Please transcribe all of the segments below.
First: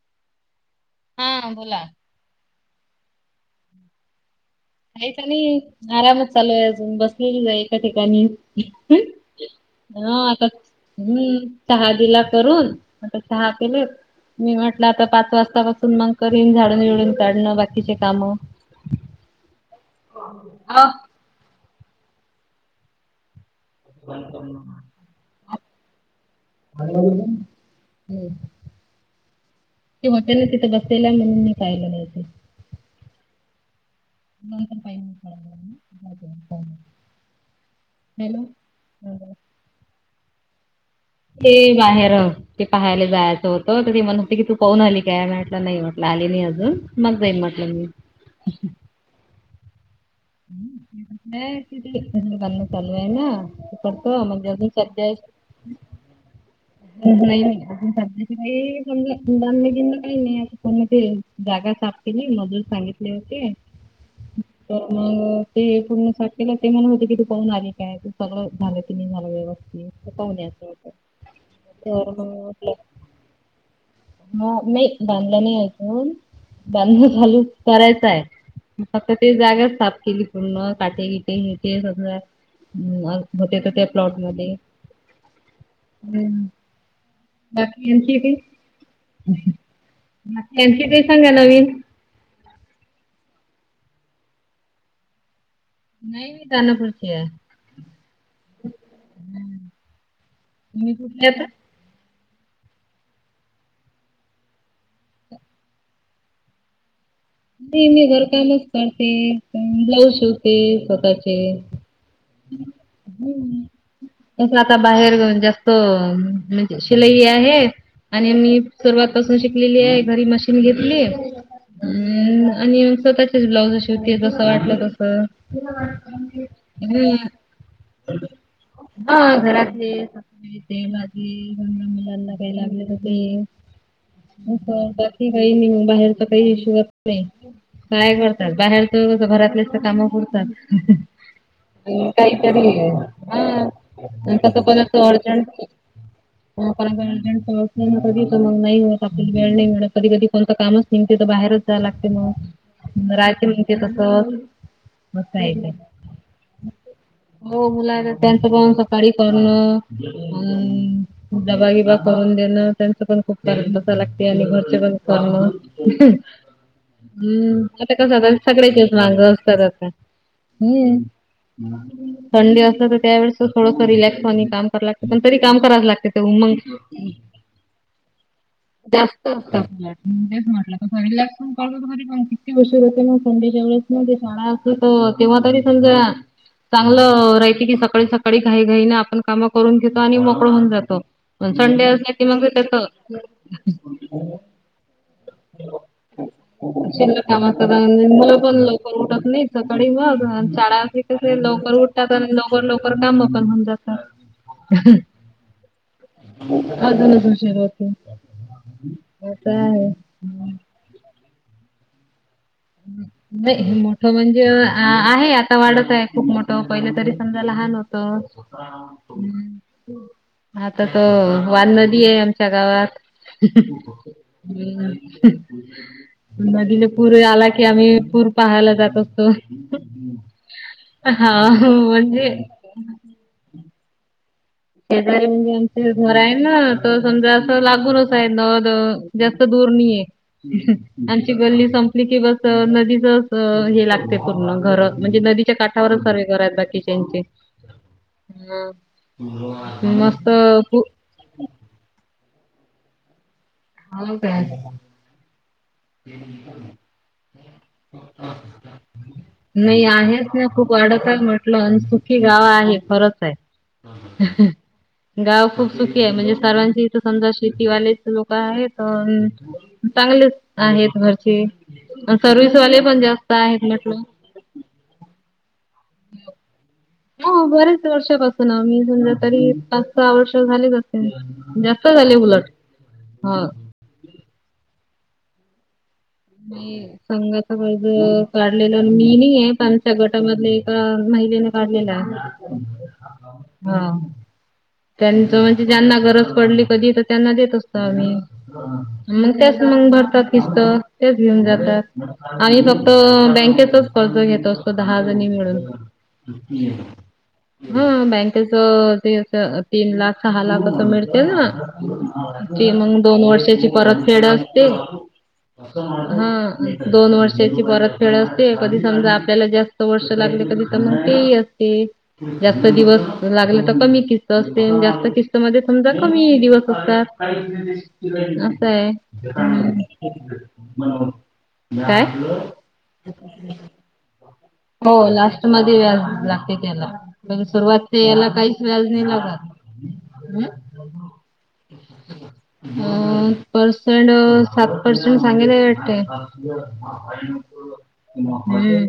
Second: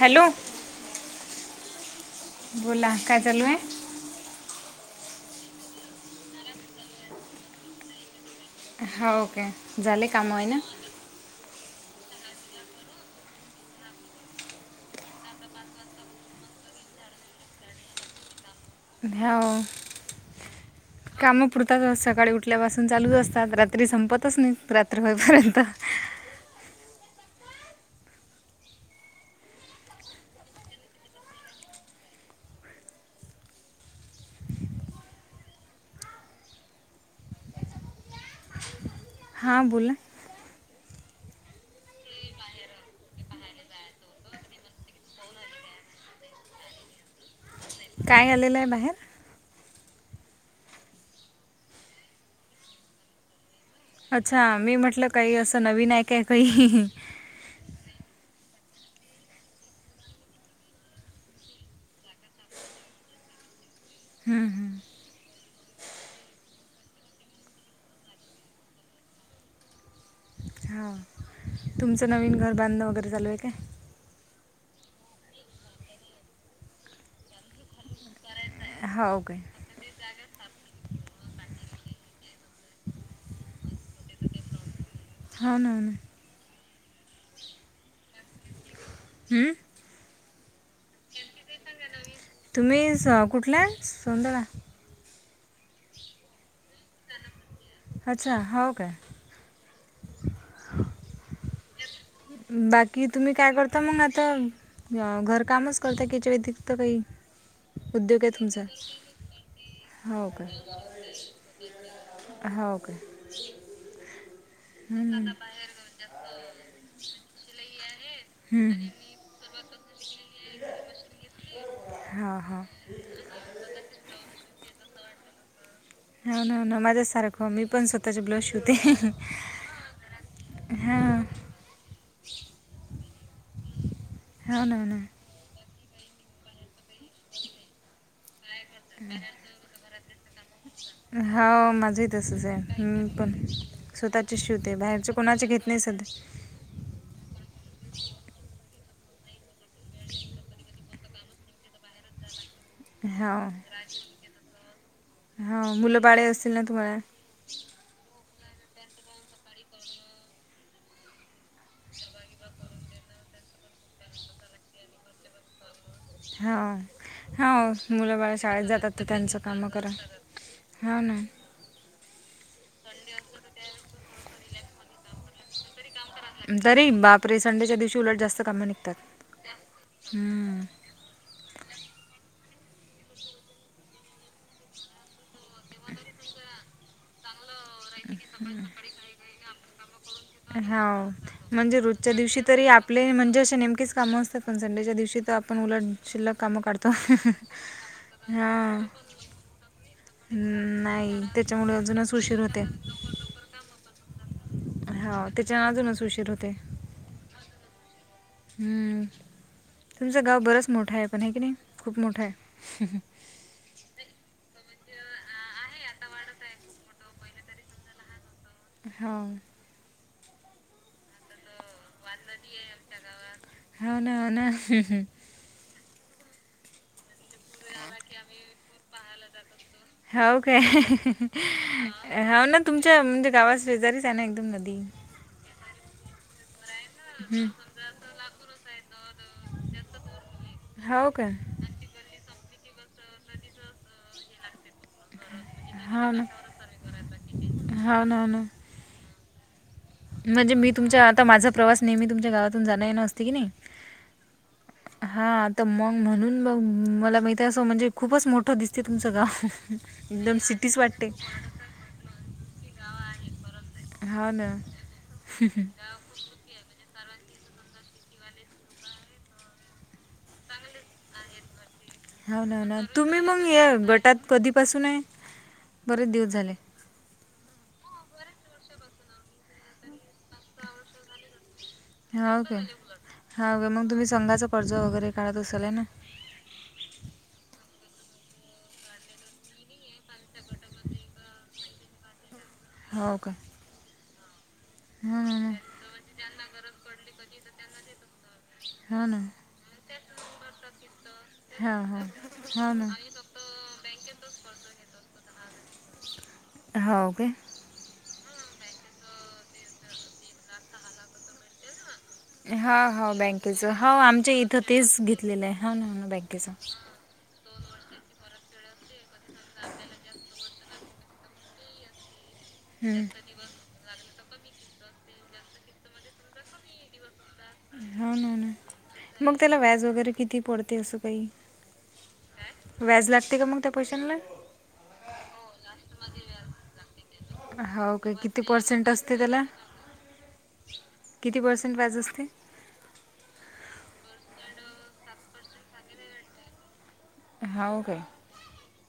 Hello हा बोला बोला काय चालू आहेय? काच नाही आरामच चालू आहे अजून बसलेली आहे एका ठिकाणी. हां ओके झाले हा काम आहे आता ना? हम्म सहा दिला करून आता सहा केले मी म्हटलं आता पाच वाजतापासून मग करीन झाडून येळून काढणं बाकीचे कामं नाही अ काम पुरतात सकाळी उठल्यापासून चालूच असतात रात्री संपतच नाही रात्री रय पर्यंत आणि हम् हॉटेल तिथे बसला म्हणून मी पाहिलं नाही. नंतर काही नाही. हॅलो हां बोला ते बाहेर ते पाहायला जायचं होतं तर त ते म्हण होते की तू पाहून आली काय म्हटलं नाही म्हटलं आली नाही अजून मग जाईन म्हटलं मी काय आलेलं आहे बाहेर ति बांणं चालू आहे ना तो म्हणजे अच्छा अजून मी सध्या म्हटलं काही असं नवीन आहे काय काही नाही [unintelligible] दमले बिमले काही नाही कोणती जागा साप केली मजुर सांगितले होते. हम हम् तर मग ते पूर्ण साठलेलं ते म्हण होते की तू पळून आली काय तू सगळं झालं ति मंग झाला व्यवस्थित. फक्त पाण्याच होत. हो तुमचं नवीन घर बांधणं वगैरे चालू आहे काय, हा नाही बांधलं नाही आजून बांधण चालू. करायच आहे फक्त हो ओके ते जागाच साफ केली पूर्ण काटे विटेे ते सगळं. हम् होते तर त्या प्लॉटमध्ये. हो ना हो ना हां बाकी आणखी काही हम्म? त्यांची काही सांगा नवीन. नवीन तुम्ही स कुठलाय सौंदाणा नाही मी दनापुर अच्छा हो काय. तुम्ही कुठल्या येता. बाकी तुम्ही काय करता मंग आता. अ घर कामच करते की त्याच्या व्यतिरिक्त काही नाही मी उद्योग आहे तुमचा घरकामच करते ब्लाऊज हो काय शिवते स्वतःचे हो काे तस आता बाहेर जास्त शिलाई आहे आणि मी हम्म. सरवात पासून शिकलेली आहे घरी मशीन घेतली, हा हम्म हा आणि मग स्वतःचीच ब्लाउज शेवती जस वाटलं तस हो ना हो ना हम्म माझ्यासारखं मी पण स्वतःचे ब्लाऊज शिवते हा घरात [unintelligible] लहान हां लहान मुलांना काय लागल हो ना हो ना तर दे नाही मी बाई बाहेरच काही शिवत नाही. काय करतात बाहेरच घरातलेच काम करतात हो माझंही तसंच काहीतरी, आहे मी पण स्वतःचे शिवते बाहेरचे कोणाचे घेत नाही सध्या [inaudible] ण कध मग नाही आपल्या वेळ नाही मिळत कधी कधी कोणतं कामच नाही. ते तर बाहेरच जायला लागते मग हो राहते मग कस. हा मुलं बाळे असेन ना तुम्हाला हो मुला त्यांचं पण सकाळी करणं अ. डब्बा बीबा करून देण त्यांचं पण खूप, करत बसायला लागतंय घरचे पण काम. हा. हम्म हा आता मुलं कसं आ बाळं शाळेत जातात सगळं तर त्यांचं मागअसतात कामं आता करा हो हम्म. ना संडे असत तर त्यावेेळेस थोडस रिलॅक्स आणि काम करा लागतं पण तरी काम करावच लागते. मंग तरी बापरे संडेच्या दिवशी उलट जास्त कामं निघतात जास्त [unintelligible] मी नहीं हम्म. मारल्या [inaudible] ण [unintelligible] पण किती उशीर होते मग संडेच्यावेळी ते शाळा अस तर तेव्हा तरी समजा चांगलं र किती सकाळी सकाळी घाई घाईने आपण काम करून घेतो आणि मोकळ होून जातो हो पण म्हणजे संडे रोजच्या असला दिवशी मग त्या तरी घटत आपले म्हणजे असे नेमकच काम असतात पण संडेच्या दिवशी तर आपण उलट. शिल्लक कामं काढतो शिल्लक कामातर मुले पण हा लवकर उठत नाही सकाळी मग. शाळा असलं नाही तर त्याच्यामुळे लवकर उठतात अजूनच आणि उशीर होते लवकर लवकर काम पण होऊन जातात हा त्याच्या अजूनच उशीर होते. अजूनच उशीर हो हम्म तुमचं गाव बरच मोठं आहे पण आहे की नाही खूप मोठं आहे हम्. नाही मोठं म्हणजे आहे आता वाढत आहे खूप मोठं पहिले तरी समजाय लहान होत. ह हो होता आता त वन नदी आहे आमच्या गावात हो ना, हो ना. हम्. नदीला पूर आला की आम्ही पूर पहायला जात असतो. हाऊ काय हा म्हणजे हो ना''--'' तुमच्या म्हणजे गावास शेजारीच आहे ना एकदम नदी. ह ते घर आहे ना तर समजा असं लागूनच आहे न जास्त दूर नाहीय हो [inaudible] का? आची गल्ली संपली की बस नदीच हे लागते पूर्ण घर म्हणजे नदीच्या काठावरच हो ना. सर्वे करात बाकीच्याचे हो ना, हो ना. ह हो म्हणजे मी तुमचा आता माझा प्रवास नेहमी तुमच्या गावातून जाण नसते की नाही. होा का? हा आता मग म्हणून बघ मला माहिती आहे असं म्हणजे खूपच मोठं दिसते तुमचं गाव नाही आहेच एकदम ना खूप सिटीच वाडत वाटते. आहे म्हटलं अनसुखी गाव आहे खरंच आहे. ह हो ह ना. गाव खूप सुखी आहे म्हणजे सर्वांची इथं समजा शेतीवालेच लोक आहे तर, चांगलेच आहेत घरची हो सर्विस ना, हो वाले ना. पण तुम्ही जास्त मग आहेत या म्हटलं, गटात कधीपासून आहे बरेच दिवस झाले. हो बरेच वर्षापासून मी समजा तरी पाच सहा वर्ष झालेच असेल जा हाव काय हा मग तुम्ही संघाच कर्ज वगैरे काढत असाल हाय ना. नाही संघाचा कर्ज काढलेला मी नाहीये पण''--'' च्या गटामधले एका महिलेने काढलेला, हो का? हा त्यांच म्हणजे ज्यांना गरज पडली कधी तर त्यांना देत असतो आम्ही ना मग त्याच मग भरतात किस्त तेच घेऊन जातात. हो ना हो आम्ही हो हो फक्त ना बँकेचच कर्ज घेतो असतो दहा जणी मिळून. हो काय हा बँकेच ते तीन लाख सहा लाख असं मिळते ना ती मग दोन वर्षाची परत फेडत त तेच घेतलेलं आहे हो ना हो ना हा बँकेचं दोन वर्षे. शाची परत फेड असते, कधी समजा आपल्याला जास्त वर्ष लागले कधी तर मग ते ही असते. जास्त हं. दिवस लागले तर कमी किस्त त जास्त किस्त मध्ये समजा कमी दिवस असतात. हो ना हो ना असंय मग त्याला हम्म. व्याज वगैरे किती पडते असं काही काय? व्याज लागते का मग त्या पैशांना हो लास्ट मध्ये व्याज लागतेय त्याला सुरुवात हो काय यायला किती काहीच व्याज नाही लागतं. [unintelligible] हम्म. किती पर्सेंट व्याज असते? अ पर्सेंट अ सात पर्सेंट सांगेल हाय वाटतें. हो काय हम्म.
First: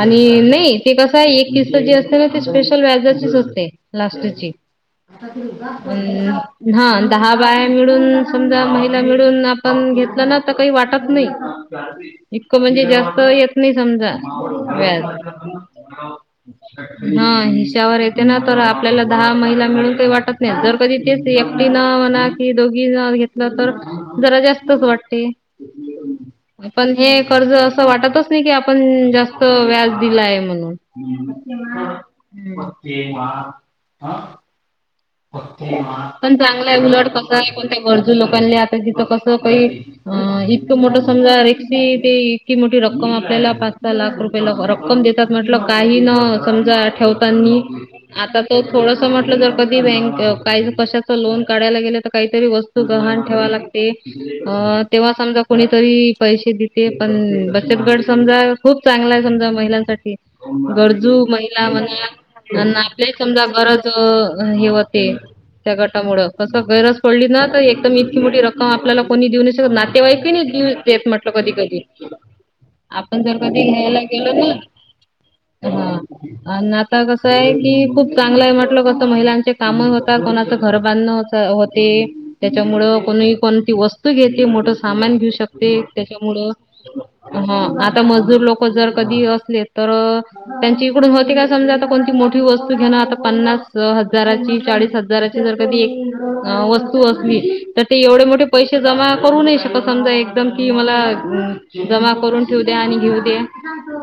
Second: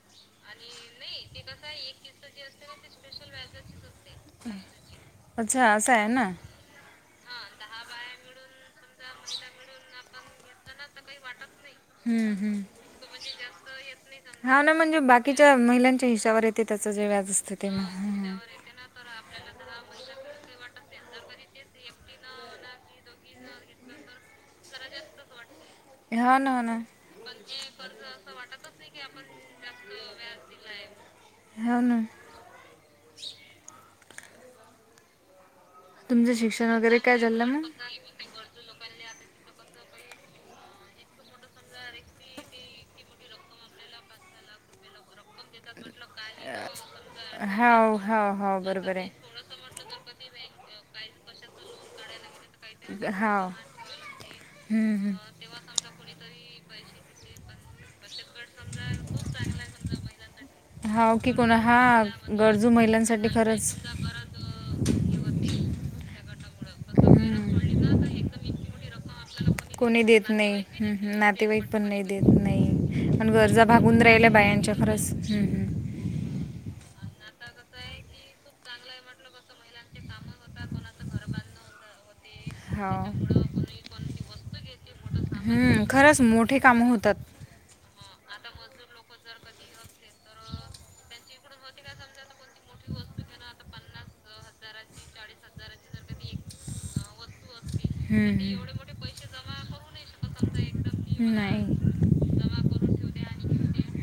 आणि नई ते कसंय एक किस्त जे असते ना, ती स्पेशल व्याजाचीच असतें. लास्टची? अच्छा असं आहे ना हा दहा बाय मिळून समजा महिला मिळून आपणं घेत ना तर काई वाटतं नाई. हम्म इतकं हम्म म्हणजे जास्त येत नाही समजा हा ना म्हणजे व्याज. बाकीच्या महिलांच्या हिशावर येते त्याचं जे ना व्याज असते ते मग हिशावर येते हम्म. ना तर आप पल्याला दहा महिला मिळून काही वाटत नाही जर कधी तेच एकटी न म्हणा कि दोघींन जर त जरा जास्तच वाट [unintelligible] हा ना ना म्हंजे कर्ज असं वाटतच नाही की आपण जास्त व्याज दिलय [unintelligible] पण तुमचं शिक्षण चांगला आहे वगैरे उलट काय कसा झालं आहे मग कोणत्या गरजू लोकां ले आता तिथं कस तो काही अ इतकं मोठं समजा रिकसी ते इतकी मोठी रक्कम आपल्याला पाच सहा लाख रुपये रक्कम देत त म्हटल काही न समजा ठेवतानी हाव हाव आता तो हाव बरोबर थोडस आहे म्हट जर कधी बी बॅकं काय म्हटल कशाच लोन काढायला गेले त काहीतरी वस्तू गहण ठेवा हाव लाग त अ तेव्हा हम्म समजा कोणीतरी पैसे देते पण बचत गट समजा खूप चांगला आहे समजा हम्म महिलांसाठी हाव गरजू की कोणा महिला म्हण हा अन गरजू ना आपले महिलांसाठी समजा खरंच बरच अ हे होते त्या गटामुळे कस गरज पडली ना हम्म. तर एकदम इतकी मोठी रक्कम आपल्याला कोणी देऊ नाही शकत कोणी देत नातेवाईकही नाही नाई देऊ देत हम्म म्हटलं कधी नातेवाईक कधी. पण नाही देत नाही आपण पण जर कधी गरजा घ्यायला भागून रायल्या बायांच्या खरंच हम्म हम्म. आ न आता कसंय की खूप चांगलं आहे म्हटलं त महिलांचे काम होता कोणाच घर बांधण होत होते त्याच्यामुळ हाव कोणी कोणती वस्तू घेते मोठ सामान घेऊ शकते हम्म, खरंच त्याच्यामुळ. मोठे कामं होतात हम्म आ आता मजदूर लोक जर कधी असले तर अ त्यांची इकडून होते काय समजा आता कोणती मोठी वस्तू घेणं आता पन्नास स हजाराची चाळीस हजाराची जर का ती एक वस्तू असलीं तर ते एवढे हम्म, मोठे हम्म. पैशे जमा करू नाई शकत समजा एकदम कि मला अ नाही जमा करून ठेवू द्या आणि घेऊ दया.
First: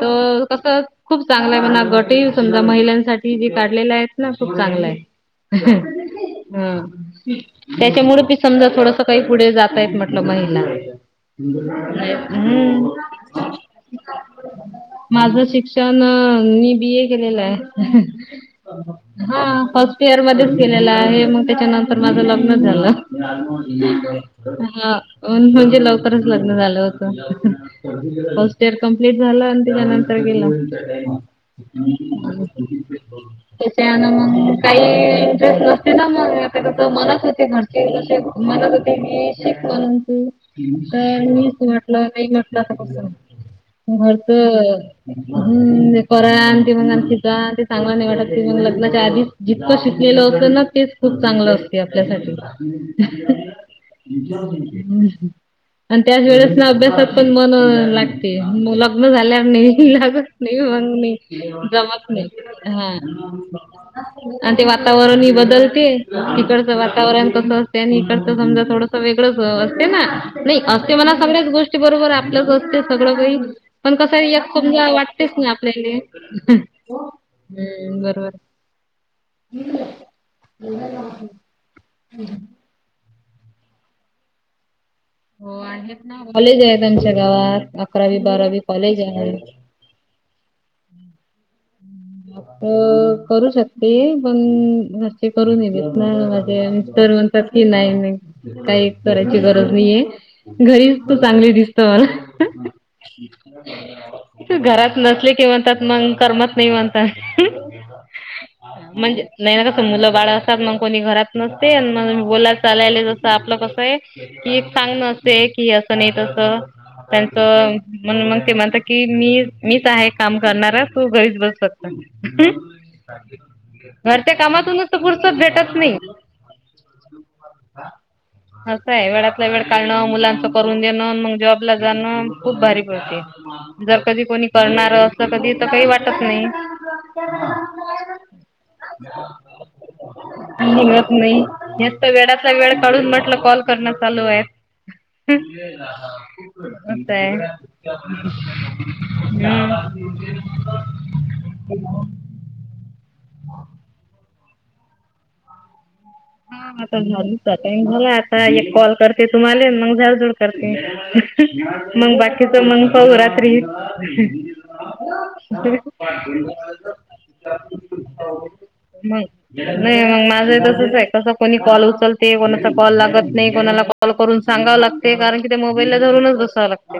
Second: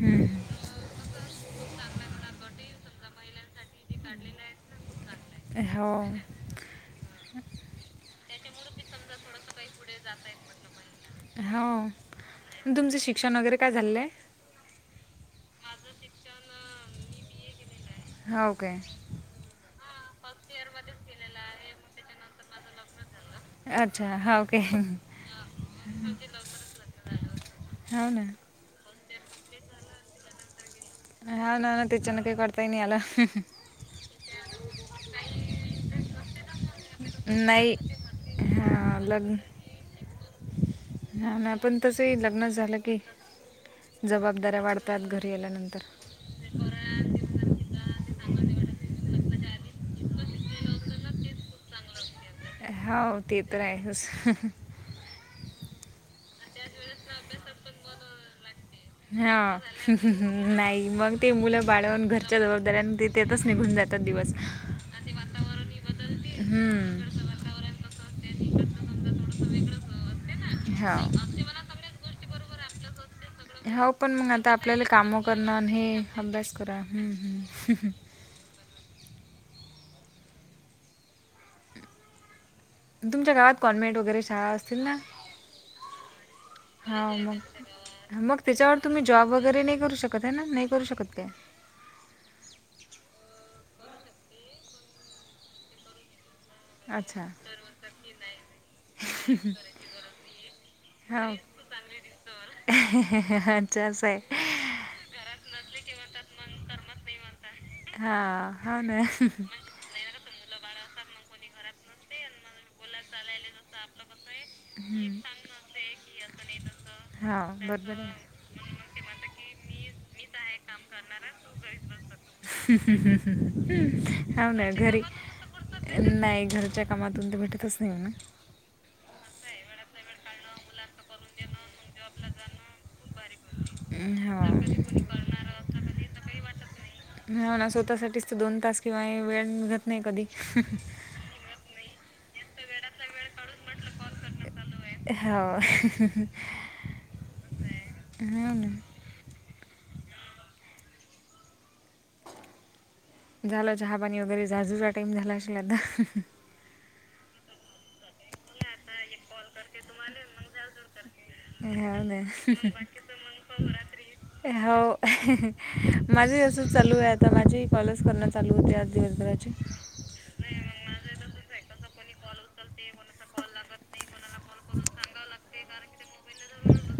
त तर अ कस खूप चांगला आहे, म्हणा गटही समजा महिलांसाठी जे काढलेले आहेत ना. खूप चांगलं आहे हां. त्याच्यामुळे बी समजा थोडस काही पुढे जातायेत म्हटलं महिला. हो आणि हम्म. तुमचं शिक्षण वगैरे काय झालेलं आहे माझं शिक्षण मी बी ए केलेलं आहे. हो काय ह फर्स्ट इयर मध्येच केलेलं आहे मगं त्याच्यानंतर माझं लग्नं झालं. अच्छा हो काय हा म्हणजे लवकरच लग्न झालं होत. हो ना फस्ट [unintelligible] कंप्लीट झाल आणि त्याच्या नंतर गेलं. हो ना ना त्याच्यानं काही करताही नाही आलं त्याच्यान मग काही इंटरेस्ट नसते ना मग म्हणत होती नाही घरचे तसे म्हणत होती हा मी लग्न शिक म्हणू तू. पण हा ना मीच न पण तसंही नाही लग्न म्हटला झालं कस की घर जबाबदाऱ्या तर वाढतात घरी आल्यानंतर हम्म करा आणि ते म्हणणार शिका ते चांगला नाही वाटतं. मग लग्नाच्या आधीच जितकं शिकलेलं असतं ना तेच खूप चांगलं असते आपल्यासाठी. हो ते तर आहेच [inaudible] आणि त्याच वेळेस ना अभ्यासात पण मन लागते म लग्न झाल्यावर हा नई लागत नई नाही मग नई ते मुलं बाळवून जमत नई घरच्या हा. जबाबदाऱ्यानं ते त्यातच निघून जातात दिवस आणि ते वा वातावरण ही बदलते इकडचं हम्म. वातावरण कस असते, आणि इकडचं समजा थोडस वेग असते ना, नाही असते मला सगळ्याच हो गोष्टी बरोबर आपलंच असते सगळं काही. हो पण, कसं मग आहे एक आता आपल्याला समजा कामं वाटतेच ना करणं आणि आपल्याले हे अभ्यास करा. हम्म, बरोबर. [unintelligible] तुमच्या गावात गव्हर्नमेंट वगैरे शाळा असतील ना? हो आहेत ना कॉलेज आहेत हा, आमच्या गावात अकरावी मग मग बारावी त्याच्यावर कॉलेज तुम्ही जॉब आहे वगैरे नाही करू शकत शकत आहे ना, नाही करू शकत काय? अ करू शकते पण, घरचे करू देनात ना. तेन तर अच्छा म्हणतात की नाही नाही, काहीच करायची गरज नाहीये. घरीच तू हो चांगली दिसते म्हण. अच्छा असं आहे [unintelligible] घरात नसले किंवा त्यात मग करमत नाही म्हणता [unintelligible] हा हो ना म्हणजे नाही असं मुलं बाळ असतात मग कोणी घरात नसते म बोला चालायला जस आपलं कस आहे, कि सांगण हम्म. असंय कि असं नाही तस. त्यांच हा बरोबर म्हणून मग ते म्हणता की, मी आहे -मीच आहे काम करणारा तू घरीच बसं. घरच्या हो ना कामातूनच तर पुुरसत भेटत नाही. रोजच्या कामातून तर भेटतच नाही म्हणा. असं आहे वेळातला वेळ काढणं मुलांच करून देणं मग, जॉबला जाणं खूप भारी पडते. जर कधी हो कोणी करणार असं कधी तर, काही वाटत नाही. होना ना, स्वतःसाठीच तर दोन तास किंवा वेळ मिळत नाही कधी. निघत नाही एक तर वेळातन वेळ काढून म्हटलं कॉल करण चालू आहे. हो हम्म, मग काय? हो ना [unintelligible] हम्म, [unintelligible] झालं चहापाणी वगैरे झाझूचा टाइम झाला असेल आता. हा आता झाडूचा टाईम झालाय, आता एक कॉल करते तुम्हाले मग झाडझूड करते. हो मग ना बाकीच मग पाहु रात्री हो माझी असं चालू आहे आता माझी कॉलेज करणं चालू होते. मग दिवसभराची म माझं तसचाय. कस कोणी कॉल उचलते, कोणाचा कॉल लागत नई, कोणाला कॉल करून सांगावं लागते कारण कि त्या मोबाईल ला रूनच बसाव लागते.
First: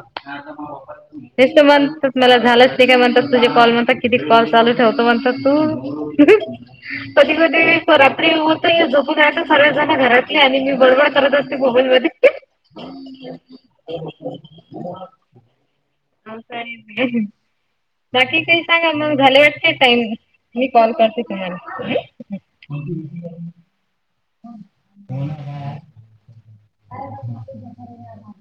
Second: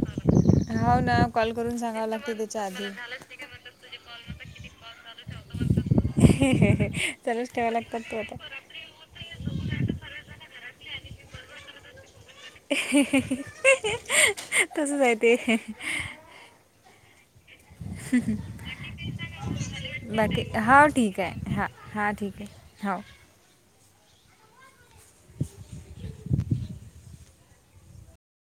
हो ना हे कॉल तर करून सांगावं म्हणतात लागते मला त्याच्या झालंच नाही आधी काय म्हणतात तुझे कॉल म्हणतात किती कॉल चालू ठेवतो म्हणतात तू. कधी चालूच कधी ठेवावं लागतात तू रात्री आता होऊ जोपून राहते सर्वजणी घरातले आणि मी बडबड करत असते मोबाईल मध्ये. [inaudible] तसंचाय ते. हसाय [inaudible] बाकी काय सांगा मग झाले वाटते टाइम? बाकी मी हो कॉल ठीक करते आहे हां तुम्हाला हां ठीक आहे हो हम्म. [inaudible] हो.